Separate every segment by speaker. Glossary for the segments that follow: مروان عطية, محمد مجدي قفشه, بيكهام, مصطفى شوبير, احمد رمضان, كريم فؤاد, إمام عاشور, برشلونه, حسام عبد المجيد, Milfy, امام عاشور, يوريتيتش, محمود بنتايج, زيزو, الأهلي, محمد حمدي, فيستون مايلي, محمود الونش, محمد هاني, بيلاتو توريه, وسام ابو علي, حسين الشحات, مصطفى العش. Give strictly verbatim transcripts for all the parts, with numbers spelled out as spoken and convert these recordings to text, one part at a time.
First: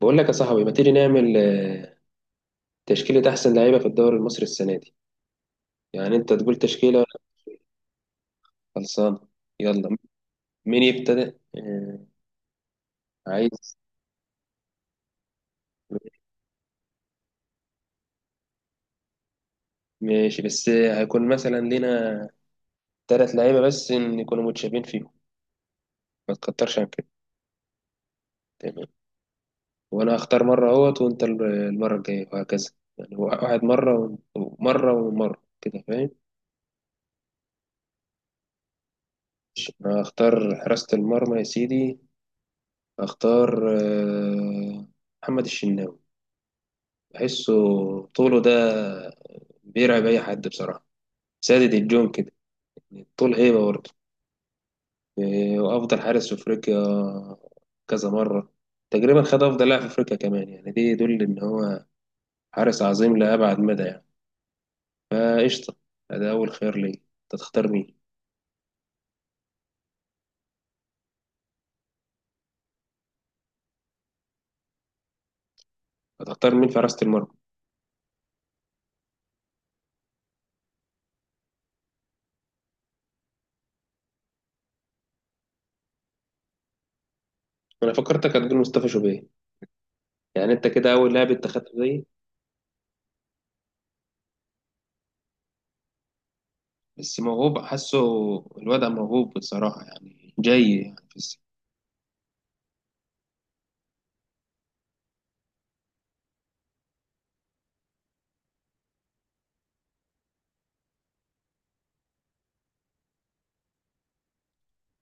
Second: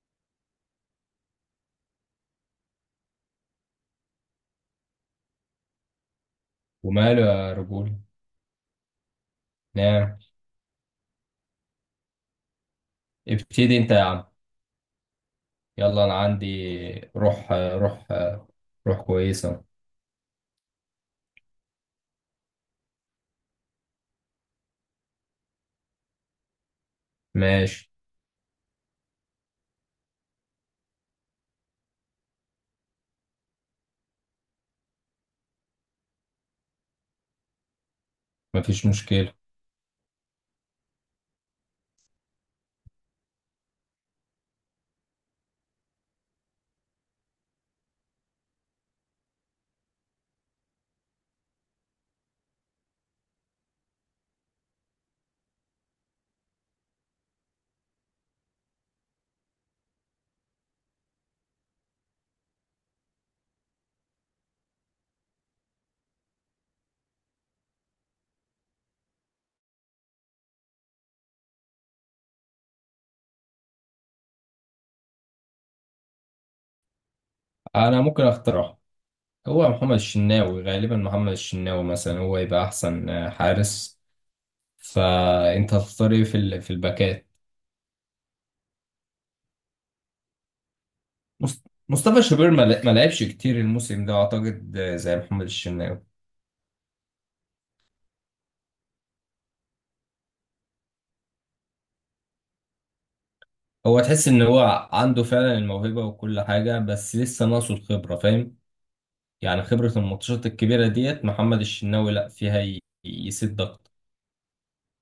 Speaker 1: بقول لك يا صاحبي، ما تيجي نعمل آه، تشكيلة أحسن لعيبة في الدوري المصري السنة دي؟ يعني أنت تقول تشكيلة وأنا
Speaker 2: وماله يا رجولة؟
Speaker 1: خلصانة. يلا،
Speaker 2: نعم.
Speaker 1: مين يبتدئ؟ آه، عايز.
Speaker 2: ابتدي انت يا عم، يلا. انا عندي روح روح روح كويسة.
Speaker 1: ماشي، بس آه، هيكون مثلا لينا تلات لعيبة، بس إن يكونوا متشابهين فيهم، ما تكترش عن كده.
Speaker 2: ماشي،
Speaker 1: تمام. وأنا هختار مرة أهوت وأنت ال- المرة الجاية وهكذا، يعني واحد مرة ومرة ومرة كده، فاهم؟
Speaker 2: مفيش مشكلة.
Speaker 1: أنا هختار حراسة المرمى يا سيدي. هختار آه، محمد الشناوي. بحسه طوله ده بيرعب أي حد بصراحة، سادد الجون كده، طول هيبة برضه. إيه، وأفضل حارس في أفريقيا كذا مرة. تقريبا خد أفضل لاعب في أفريقيا كمان، يعني دي يدل إن هو حارس عظيم لأبعد مدى يعني. فقشطة، ده أول خيار ليا. أنت تختار مين؟ هتختار مين في حراسة المرمى؟
Speaker 2: انا ممكن اقترح، هو محمد الشناوي، غالبا محمد الشناوي مثلا هو يبقى احسن حارس. فانت هتختار ايه في ال- في الباكات
Speaker 1: أنا فكرتك هتقول مصطفى شوبير، يعني أنت كده أول لاعب أنت
Speaker 2: مص-
Speaker 1: خدته زيي.
Speaker 2: مصطفى شوبير ما ل- ما لعبش كتير الموسم ده، اعتقد زي محمد الشناوي.
Speaker 1: بس موهوب حاسه، الوضع موهوب بصراحة يعني، جاي يعني.
Speaker 2: هو تحس ان هو عنده فعلا الموهبة وكل حاجة، بس لسه ناقصه الخبرة، فاهم؟ يعني خبرة الماتشات الكبيرة ديت محمد الشناوي لا فيها ي- يسد أكتر.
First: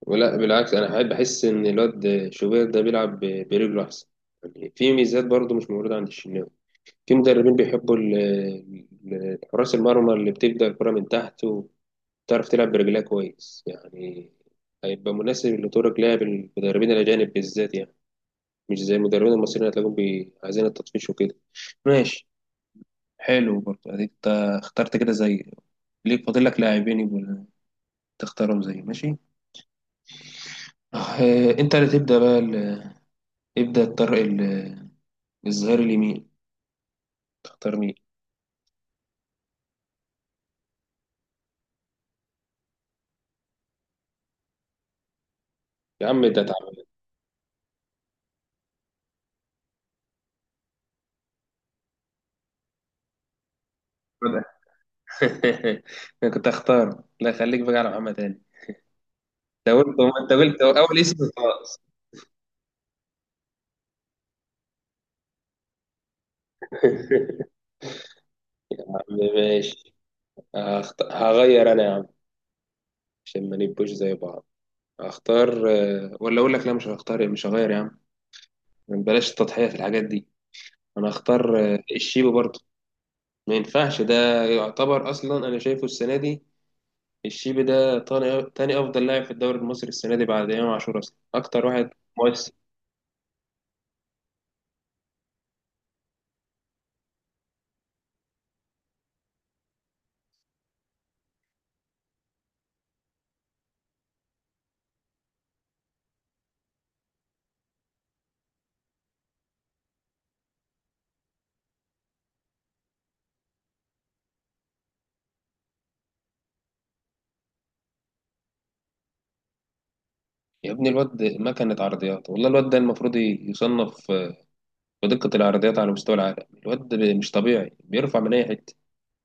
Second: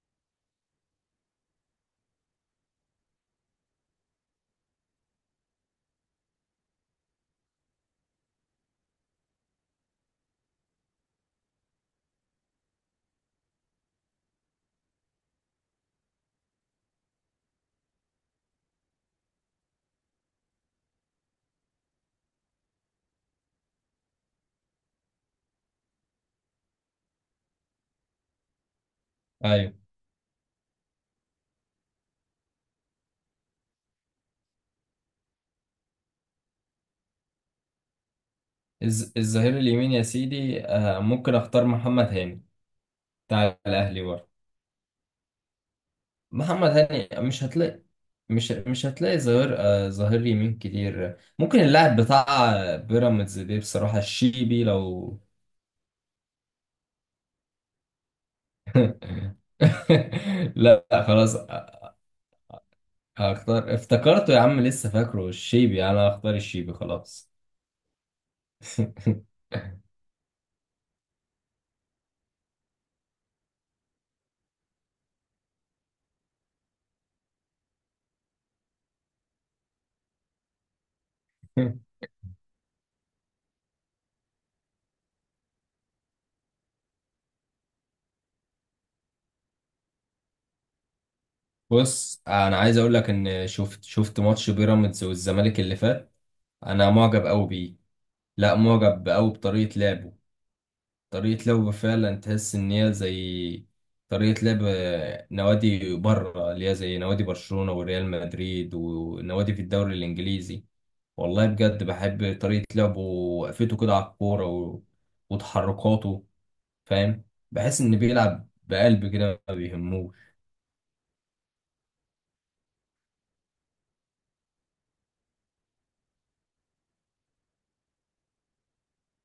Speaker 1: ولا بالعكس، انا قاعد بحس ان الواد شوبير ده بيلعب ب- برجله احسن، يعني في ميزات برضه مش موجوده عند الشناوي. في مدربين بيحبوا ال- ال- حراس المرمى اللي بتبدا الكره من تحت وبتعرف تلعب برجلها كويس يعني. هيبقى مناسب لطرق لعب المدربين الاجانب بالذات يعني، مش زي المدربين المصريين هتلاقيهم بي- عايزين التطفيش وكده. ماشي، حلو برضه. اديك انت اخترت كده زي، ليك فاضل لك لاعبين يبقوا تختارهم زي. ماشي،
Speaker 2: أيوه.
Speaker 1: آه، انت اللي تبدا بقى ال- ابدا الطرق. الظهير اليمين، تختار مين؟
Speaker 2: الز- الظهير اليمين يا سيدي، آه، ممكن أختار محمد هاني بتاع الأهلي برضه.
Speaker 1: يا عم ده
Speaker 2: محمد
Speaker 1: تعبان.
Speaker 2: هاني مش هتلاقي، مش مش هتلاقي ظهير، آه، ظهير يمين كتير. ممكن اللاعب بتاع بيراميدز دي بصراحة
Speaker 1: خدها.
Speaker 2: الشيبي لو
Speaker 1: انا كنت اختار، لا خليك بقى على محمد هاني. انت قلت، انت قلت
Speaker 2: لا
Speaker 1: اول اسم،
Speaker 2: خلاص،
Speaker 1: خلاص.
Speaker 2: هختار، افتكرته يا عم، لسه فاكره الشيبي، أنا هختار الشيبي خلاص.
Speaker 1: يا عم ماشي. هخت... هغير انا يا عم، عشان ما نبقوش زي بعض. هختار آه، ولا اقول لك، لا مش هختار، مش هغير يا عم، بلاش التضحية في الحاجات دي. انا هختار آه، الشيبي برضه. ما ينفعش ده. يعتبر اصلا انا شايفه السنة دي الشيبي ده تاني تاني افضل لاعب في الدوري المصري السنة دي بعد امام عاشور، اصلا اكتر واحد
Speaker 2: بص
Speaker 1: مؤثر.
Speaker 2: انا عايز اقول لك ان شفت شفت ماتش بيراميدز والزمالك اللي فات. انا معجب قوي بيه، لا معجب قوي بطريقه لعبه. طريقه لعبه فعلا تحس ان هي زي طريقه لعب نوادي بره، اللي هي زي نوادي برشلونه وريال مدريد ونوادي في الدوري الانجليزي. والله بجد بحب طريقه لعبه، وقفته كده على الكوره و... وتحركاته، فاهم؟ بحس ان بيلعب بقلب كده، ما بيهموش.
Speaker 1: يا ابني الواد مكنة عرضيات، والله الواد ده المفروض يصنف بدقة العرضيات على مستوى العالم. الواد مش طبيعي، بيرفع من أي حتة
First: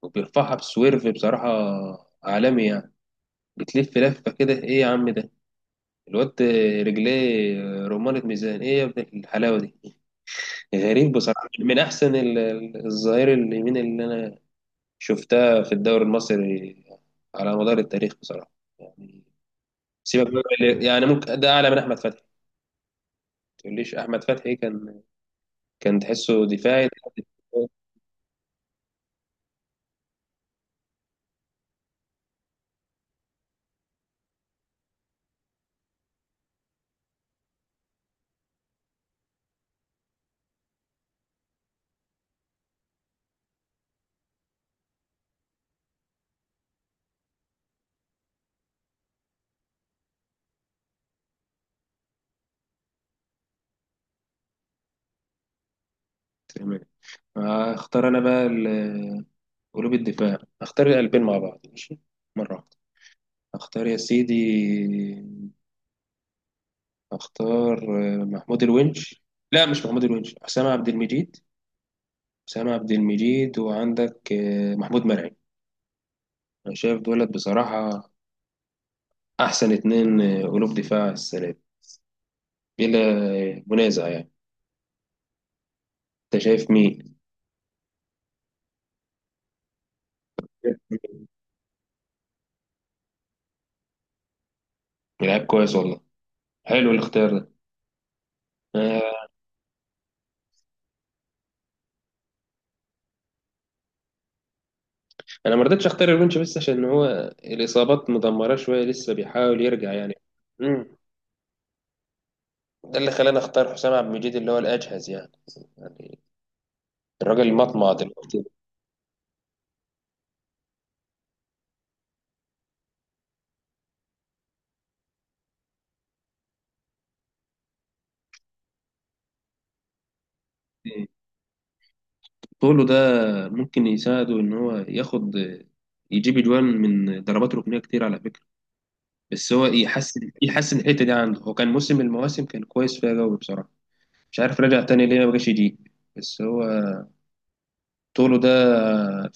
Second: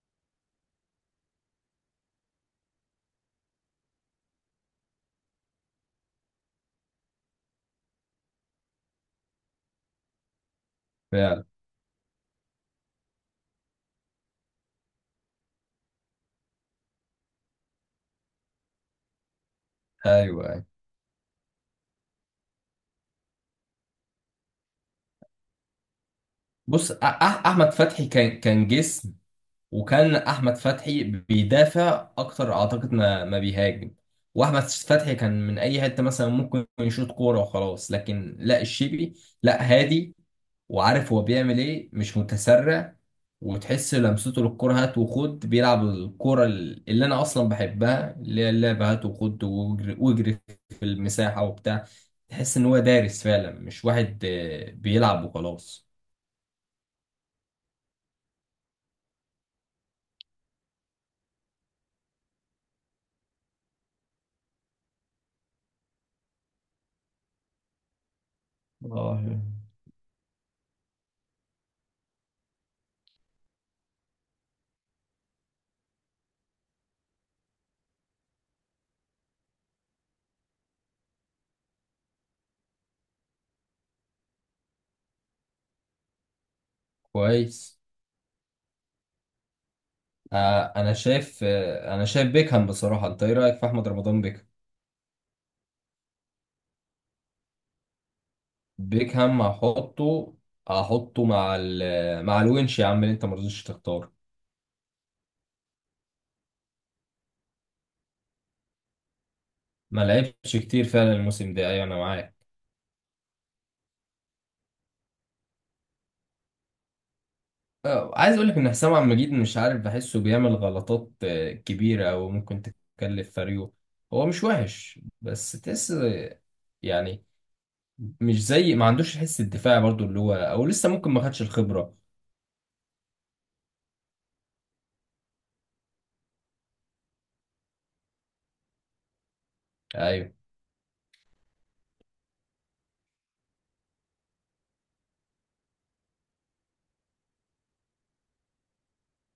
Speaker 1: وبيرفعها بسويرف بصراحة، عالمي يعني. بتلف لفة كده، إيه يا عم ده الواد؟ رجليه رمانة ميزان، إيه يا ابن الحلاوة دي؟ غريب
Speaker 2: فعلا.
Speaker 1: بصراحة، من أحسن ال- ال- الظهير اليمين اللي أنا شفتها في الدوري المصري على مدار التاريخ بصراحة يعني. سيبك
Speaker 2: ايوه،
Speaker 1: بقى-
Speaker 2: أيوه.
Speaker 1: من- يعني ممكن ده أعلى من أحمد فتحي. ما تقوليش أحمد فتحي، كان كان تحسه دفاعي
Speaker 2: بص، أح-
Speaker 1: لحد.
Speaker 2: احمد فتحي كان كان جسم. وكان احمد فتحي بيدافع اكتر اعتقد ما ما بيهاجم. واحمد فتحي كان من اي حته مثلا ممكن يشوط كوره وخلاص، لكن لا، الشيبي لا، هادي وعارف هو بيعمل ايه، مش متسرع. وتحس لمسته للكوره هات وخد، بيلعب الكوره اللي انا اصلا بحبها، اللي هي اللعبه هات وخد واجري واجري في المساحه وبتاع. تحس ان هو دارس فعلا، مش واحد آه، بيلعب وخلاص.
Speaker 1: تمام، هختار انا بقى ال- قلوب الدفاع. هختار القلبين مع بعض ماشي، مرة واحدة. هختار يا سيدي، هختار آه، محمود الونش.
Speaker 2: اه،
Speaker 1: لا، مش محمود الونش، حسام عبد المجيد. حسام عبد المجيد وعندك آه، محمود مرعي. انا شايف دولت بصراحة احسن اتنين آه، قلوب دفاع السنة دي، بلا منازع يعني. انت شايف مين؟
Speaker 2: كويس. آه انا شايف آه انا شايف بيكهام بصراحه. انت ايه رايك في احمد رمضان بيكهام؟
Speaker 1: لعيب كويس والله. حلو الاختيار ده، آه،
Speaker 2: بيكهام هحطه هحطه مع ال مع الونش يا عم اللي انت ما رضيتش تختار.
Speaker 1: انا ما رضيتش اختار الونش بس عشان هو الاصابات مدمره شويه، لسه بيحاول يرجع
Speaker 2: ما
Speaker 1: يعني.
Speaker 2: لعبش كتير
Speaker 1: امم
Speaker 2: فعلا الموسم ده، ايوه انا معاك.
Speaker 1: ده اللي خلاني اختار حسام عبد المجيد، اللي هو الاجهز يعني. يعني الراجل مطمع
Speaker 2: آه عايز
Speaker 1: دلوقتي.
Speaker 2: اقول لك ان حسام عبد المجيد، مش عارف، بحسه بيعمل غلطات آه كبيره، او ممكن تكلف فريقه. هو مش وحش، بس تحس آه، يعني مش زي، ما عندوش الحس الدفاعي برضو اللي هو، او لسه
Speaker 1: مم.
Speaker 2: ممكن ما خدش الخبره.
Speaker 1: طوله ده ممكن يساعده ان هو ياخد، يجيب اجوان من ضربات ركنيه كتير على فكره. بس هو يحسن
Speaker 2: ايوه،
Speaker 1: يحسن الحته دي عنده، هو كان موسم من المواسم كان كويس فيها قوي بصراحه. مش عارف رجع تاني ليه ما بقاش يجيب. بس هو طوله ده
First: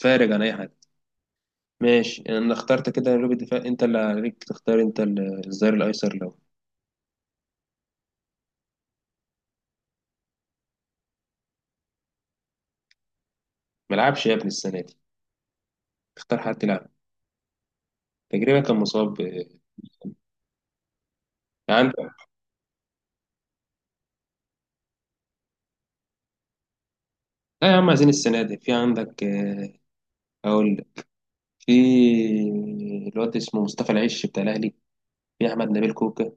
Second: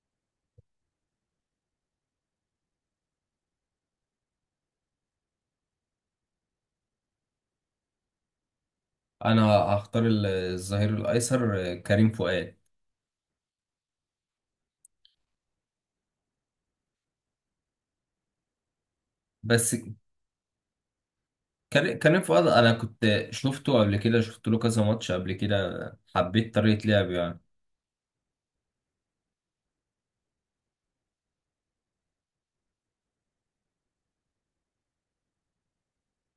Speaker 1: فارق عن اي حاجه. ماشي، انا اخترت كده قلوب الدفاع. انت اللي عليك تختار انت ال- الظهير الايسر لو.
Speaker 2: انا هختار ال- الظهير الايسر كريم فؤاد.
Speaker 1: ملعبش يا ابني السنه دي، اختار حد يلعب. تقريبا كان مصاب آه،
Speaker 2: بس كر-
Speaker 1: عندك.
Speaker 2: كريم فؤاد، انا كنت شفته قبل كده، شفت له كذا ماتش قبل كده، حبيت طريقة لعبه يعني.
Speaker 1: لا يا عم، عايزين السنه دي. في عندك آه، اقول لك. في الواد اسمه مصطفى العش بتاع الاهلي. في احمد نبيل كوكا.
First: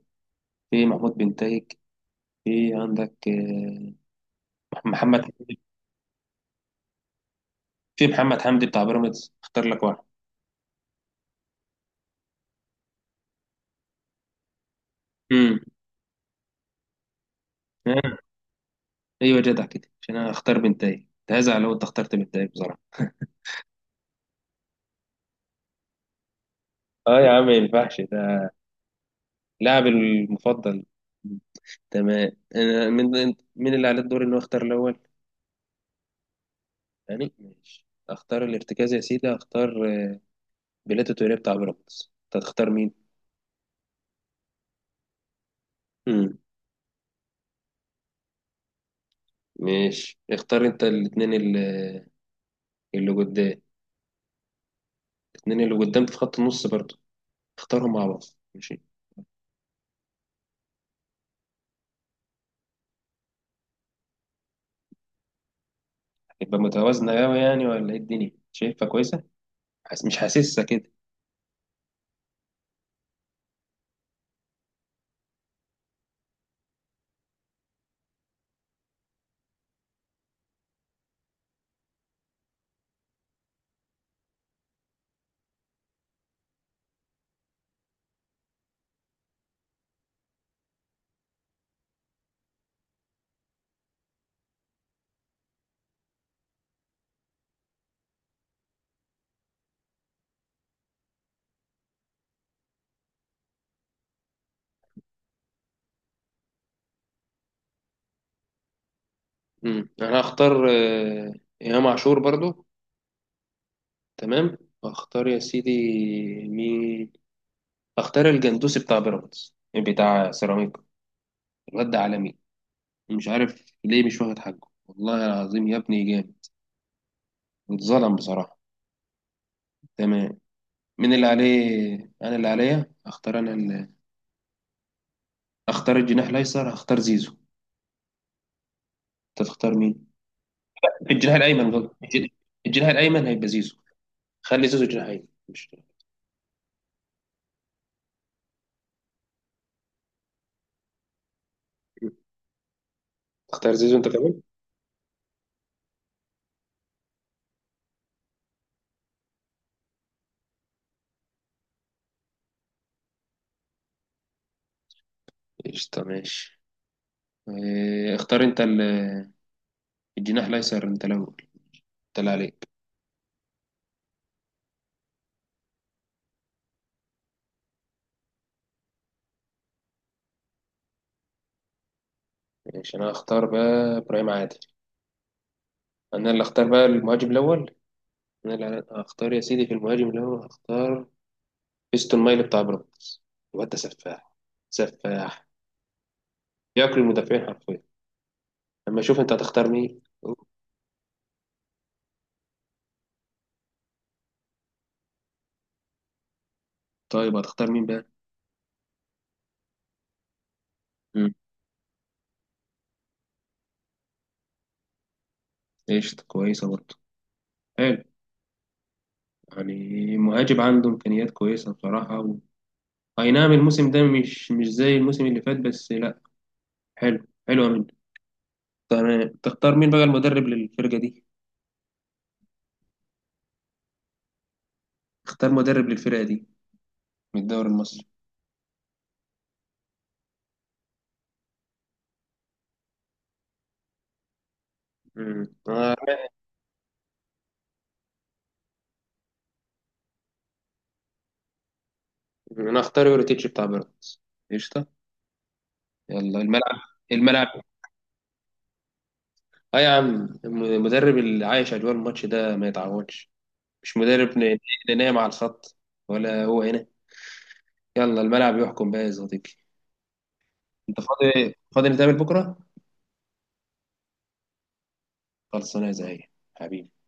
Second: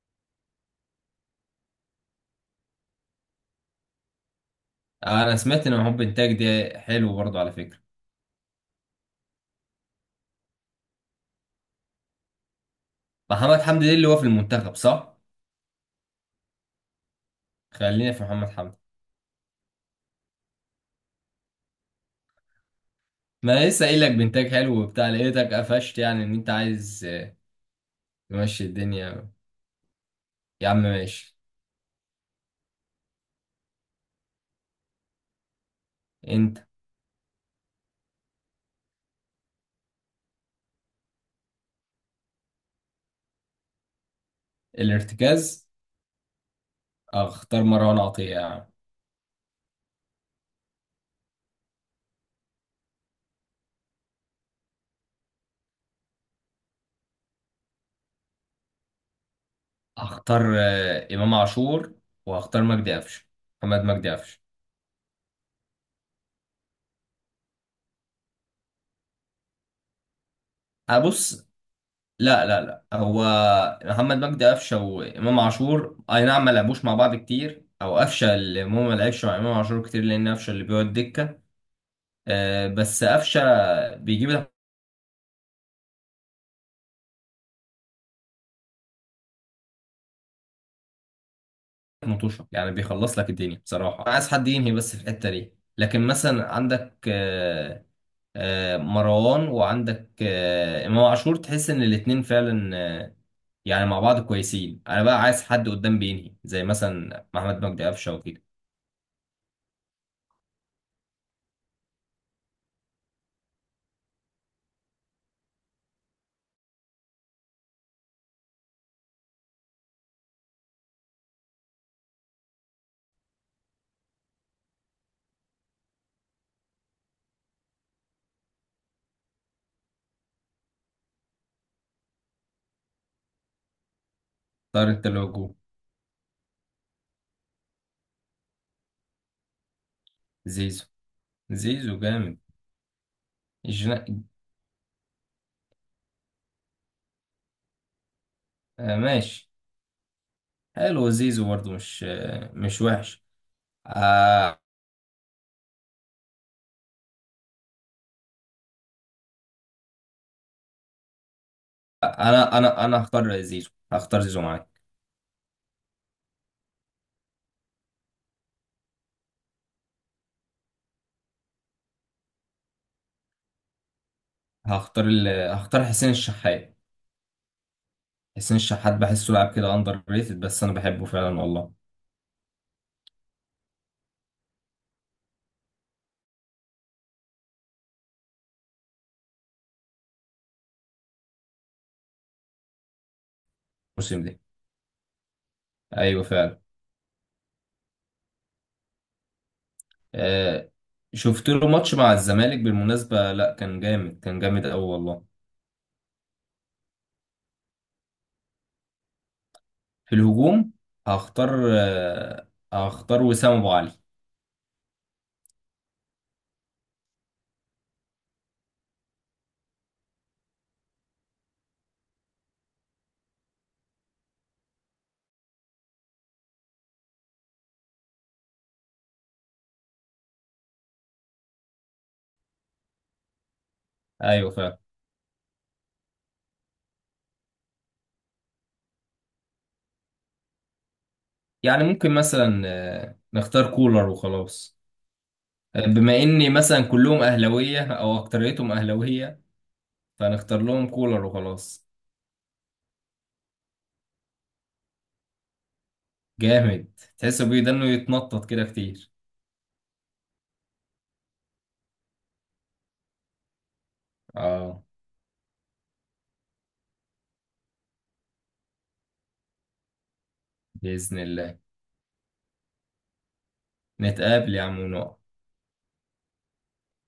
Speaker 1: في محمود بنتايج. في عندك آه، محمد.
Speaker 2: انا سمعت ان محمد بنتاج ده حلو برضه على فكرة.
Speaker 1: في محمد حمدي بتاع بيراميدز، اختار لك واحد.
Speaker 2: محمد حمدي ده اللي هو في المنتخب صح؟
Speaker 1: امم
Speaker 2: خلينا في محمد حمدي.
Speaker 1: ايوه، جدع كده، عشان انا اختار بنتايج. كنت هزعل لو انت اخترت بنتايج بصراحه.
Speaker 2: ما أنا لسه قايل لك بنتاج حلو وبتاع، لقيتك قفشت، يعني ان انت عايز،
Speaker 1: اه يا
Speaker 2: آه،
Speaker 1: عم، ما ينفعش
Speaker 2: تمشي الدنيا.
Speaker 1: لاعبي
Speaker 2: يا عم
Speaker 1: المفضل.
Speaker 2: ماشي.
Speaker 1: تمام، انا من من اللي على الدور انه اختار الاول،
Speaker 2: انت.
Speaker 1: يعني. ماشي، اختار الارتكاز يا سيدي. اختار بيلاتو توريه بتاع بيراميدز. انت هتختار مين؟
Speaker 2: الارتكاز
Speaker 1: امم
Speaker 2: اختار مروان عطية يعني.
Speaker 1: ماشي. اختار انت الاثنين اللي اللي قدام، الاثنين اللي قدام في خط النص برضه، اختارهم مع بعض. ماشي،
Speaker 2: هختار آه، امام عاشور، وهختار مجدي قفشه، محمد مجدي قفشه.
Speaker 1: هتبقى متوازنة قوي يعني؟ ولا ايه الدنيا، شايفها كويسة؟ حس... مش حاسسها كده.
Speaker 2: هبص، لا لا لا، هو محمد مجدي قفشه وامام عاشور اي نعم، ما لعبوش مع بعض كتير، او قفشه اللي هو ما لعبش مع امام عاشور كتير لان قفشه اللي بيقعد دكه. آه، بس قفشه بيجيب لك مطوشه يعني، بيخلص لك الدنيا بصراحه. أنا عايز حد ينهي بس في الحته دي. لكن مثلا عندك آه، آه، مروان، وعندك آه، امام عاشور، تحس ان الاتنين فعلا آه، يعني مع بعض كويسين. انا بقى عايز حد قدام بينهي زي مثلا محمد مجدي قفشه وكده.
Speaker 1: امم انا هختار آه، إمام عاشور برضه. تمام. واختار يا سيدي مين؟ اختار الجندوسي بتاع بيراميدز، بتاع سيراميكا. الواد ده عالمي، مش عارف ليه مش واخد حقه. والله العظيم يا ابني جامد، اتظلم بصراحة. تمام. مين اللي عليه؟ انا اللي عليا اختار. انا اللي
Speaker 2: طارق التلوجو.
Speaker 1: اختار الجناح الايسر، هختار زيزو. انت تختار مين؟
Speaker 2: زيزو.
Speaker 1: الجناح الايمن، غلط،
Speaker 2: زيزو
Speaker 1: الجن-
Speaker 2: جامد.
Speaker 1: الجناح الايمن هيبقى زيزو.
Speaker 2: جنا...
Speaker 1: خلي زيزو جناح ايمن مش.
Speaker 2: آه ماشي، حلو زيزو برضه، مش آه مش وحش.
Speaker 1: اختار زيزو انت كمان.
Speaker 2: آه، انا انا انا هختار زيزو، هختار زيزو معاك.
Speaker 1: قشطة ماشي. إيه، اختار انت ال- الجناح الايسر، انت الاول، انت اللي عليك.
Speaker 2: هختار ال... هختار حسين الشحات. حسين الشحات بحسه لاعب كده اندر ريتد، بس انا بحبه فعلا والله.
Speaker 1: ماشي، انا هختار بقى ابراهيم عادل. انا اللي اختار بقى المهاجم الاول. انا اللي هختار يا سيدي، في المهاجم الاول هختار فيستون مايلي بتاع بيراميدز. الواد ده
Speaker 2: الموسم
Speaker 1: سفاح.
Speaker 2: ده،
Speaker 1: سفاح،
Speaker 2: ايوه فعلا.
Speaker 1: ياكل المدافعين حرفيا. اما اشوف انت هتختار مين. أوه.
Speaker 2: آه، شفت له ماتش مع الزمالك بالمناسبة، لا كان جامد، كان جامد قوي والله.
Speaker 1: طيب، هتختار مين بقى؟
Speaker 2: في الهجوم
Speaker 1: امم
Speaker 2: هختار آه، هختار وسام ابو علي.
Speaker 1: قشطة، كويسة برضه، حلو. يعني مهاجم عنده امكانيات كويسة بصراحة، و... اي نعم الموسم ده مش مش زي الموسم اللي فات، بس لا، حلو حلو منه. تمام، تختار مين بقى المدرب للفرقة دي؟
Speaker 2: ايوه فعلا.
Speaker 1: اختار مدرب للفرقة دي من الدوري المصري.
Speaker 2: يعني ممكن مثلا آه، نختار كولر وخلاص. آه،
Speaker 1: امم
Speaker 2: بما اني مثلا كلهم اهلاويه او اكتريتهم اهلاويه، فنختار لهم كولر وخلاص.
Speaker 1: انا اختار يوريتيتش بتاع بيراميدز. قشطه، يلا الملعب.
Speaker 2: جامد. تحسوا بيه
Speaker 1: الملعب،
Speaker 2: ده انه يتنطط كده كتير.
Speaker 1: اه يا عم. الم- المدرب اللي عايش اجواء الماتش ده ما يتعوضش، مش مدرب ن-
Speaker 2: اه،
Speaker 1: ن- نايم على الخط ولا هو هنا. يلا الملعب يحكم بقى يا صديقي. انت
Speaker 2: باذن
Speaker 1: فاضي
Speaker 2: الله.
Speaker 1: فاضي؟ نتقابل بكره.
Speaker 2: نتقابل يا عم ونقعد.
Speaker 1: خلصانه يا زعيم، حبيبي.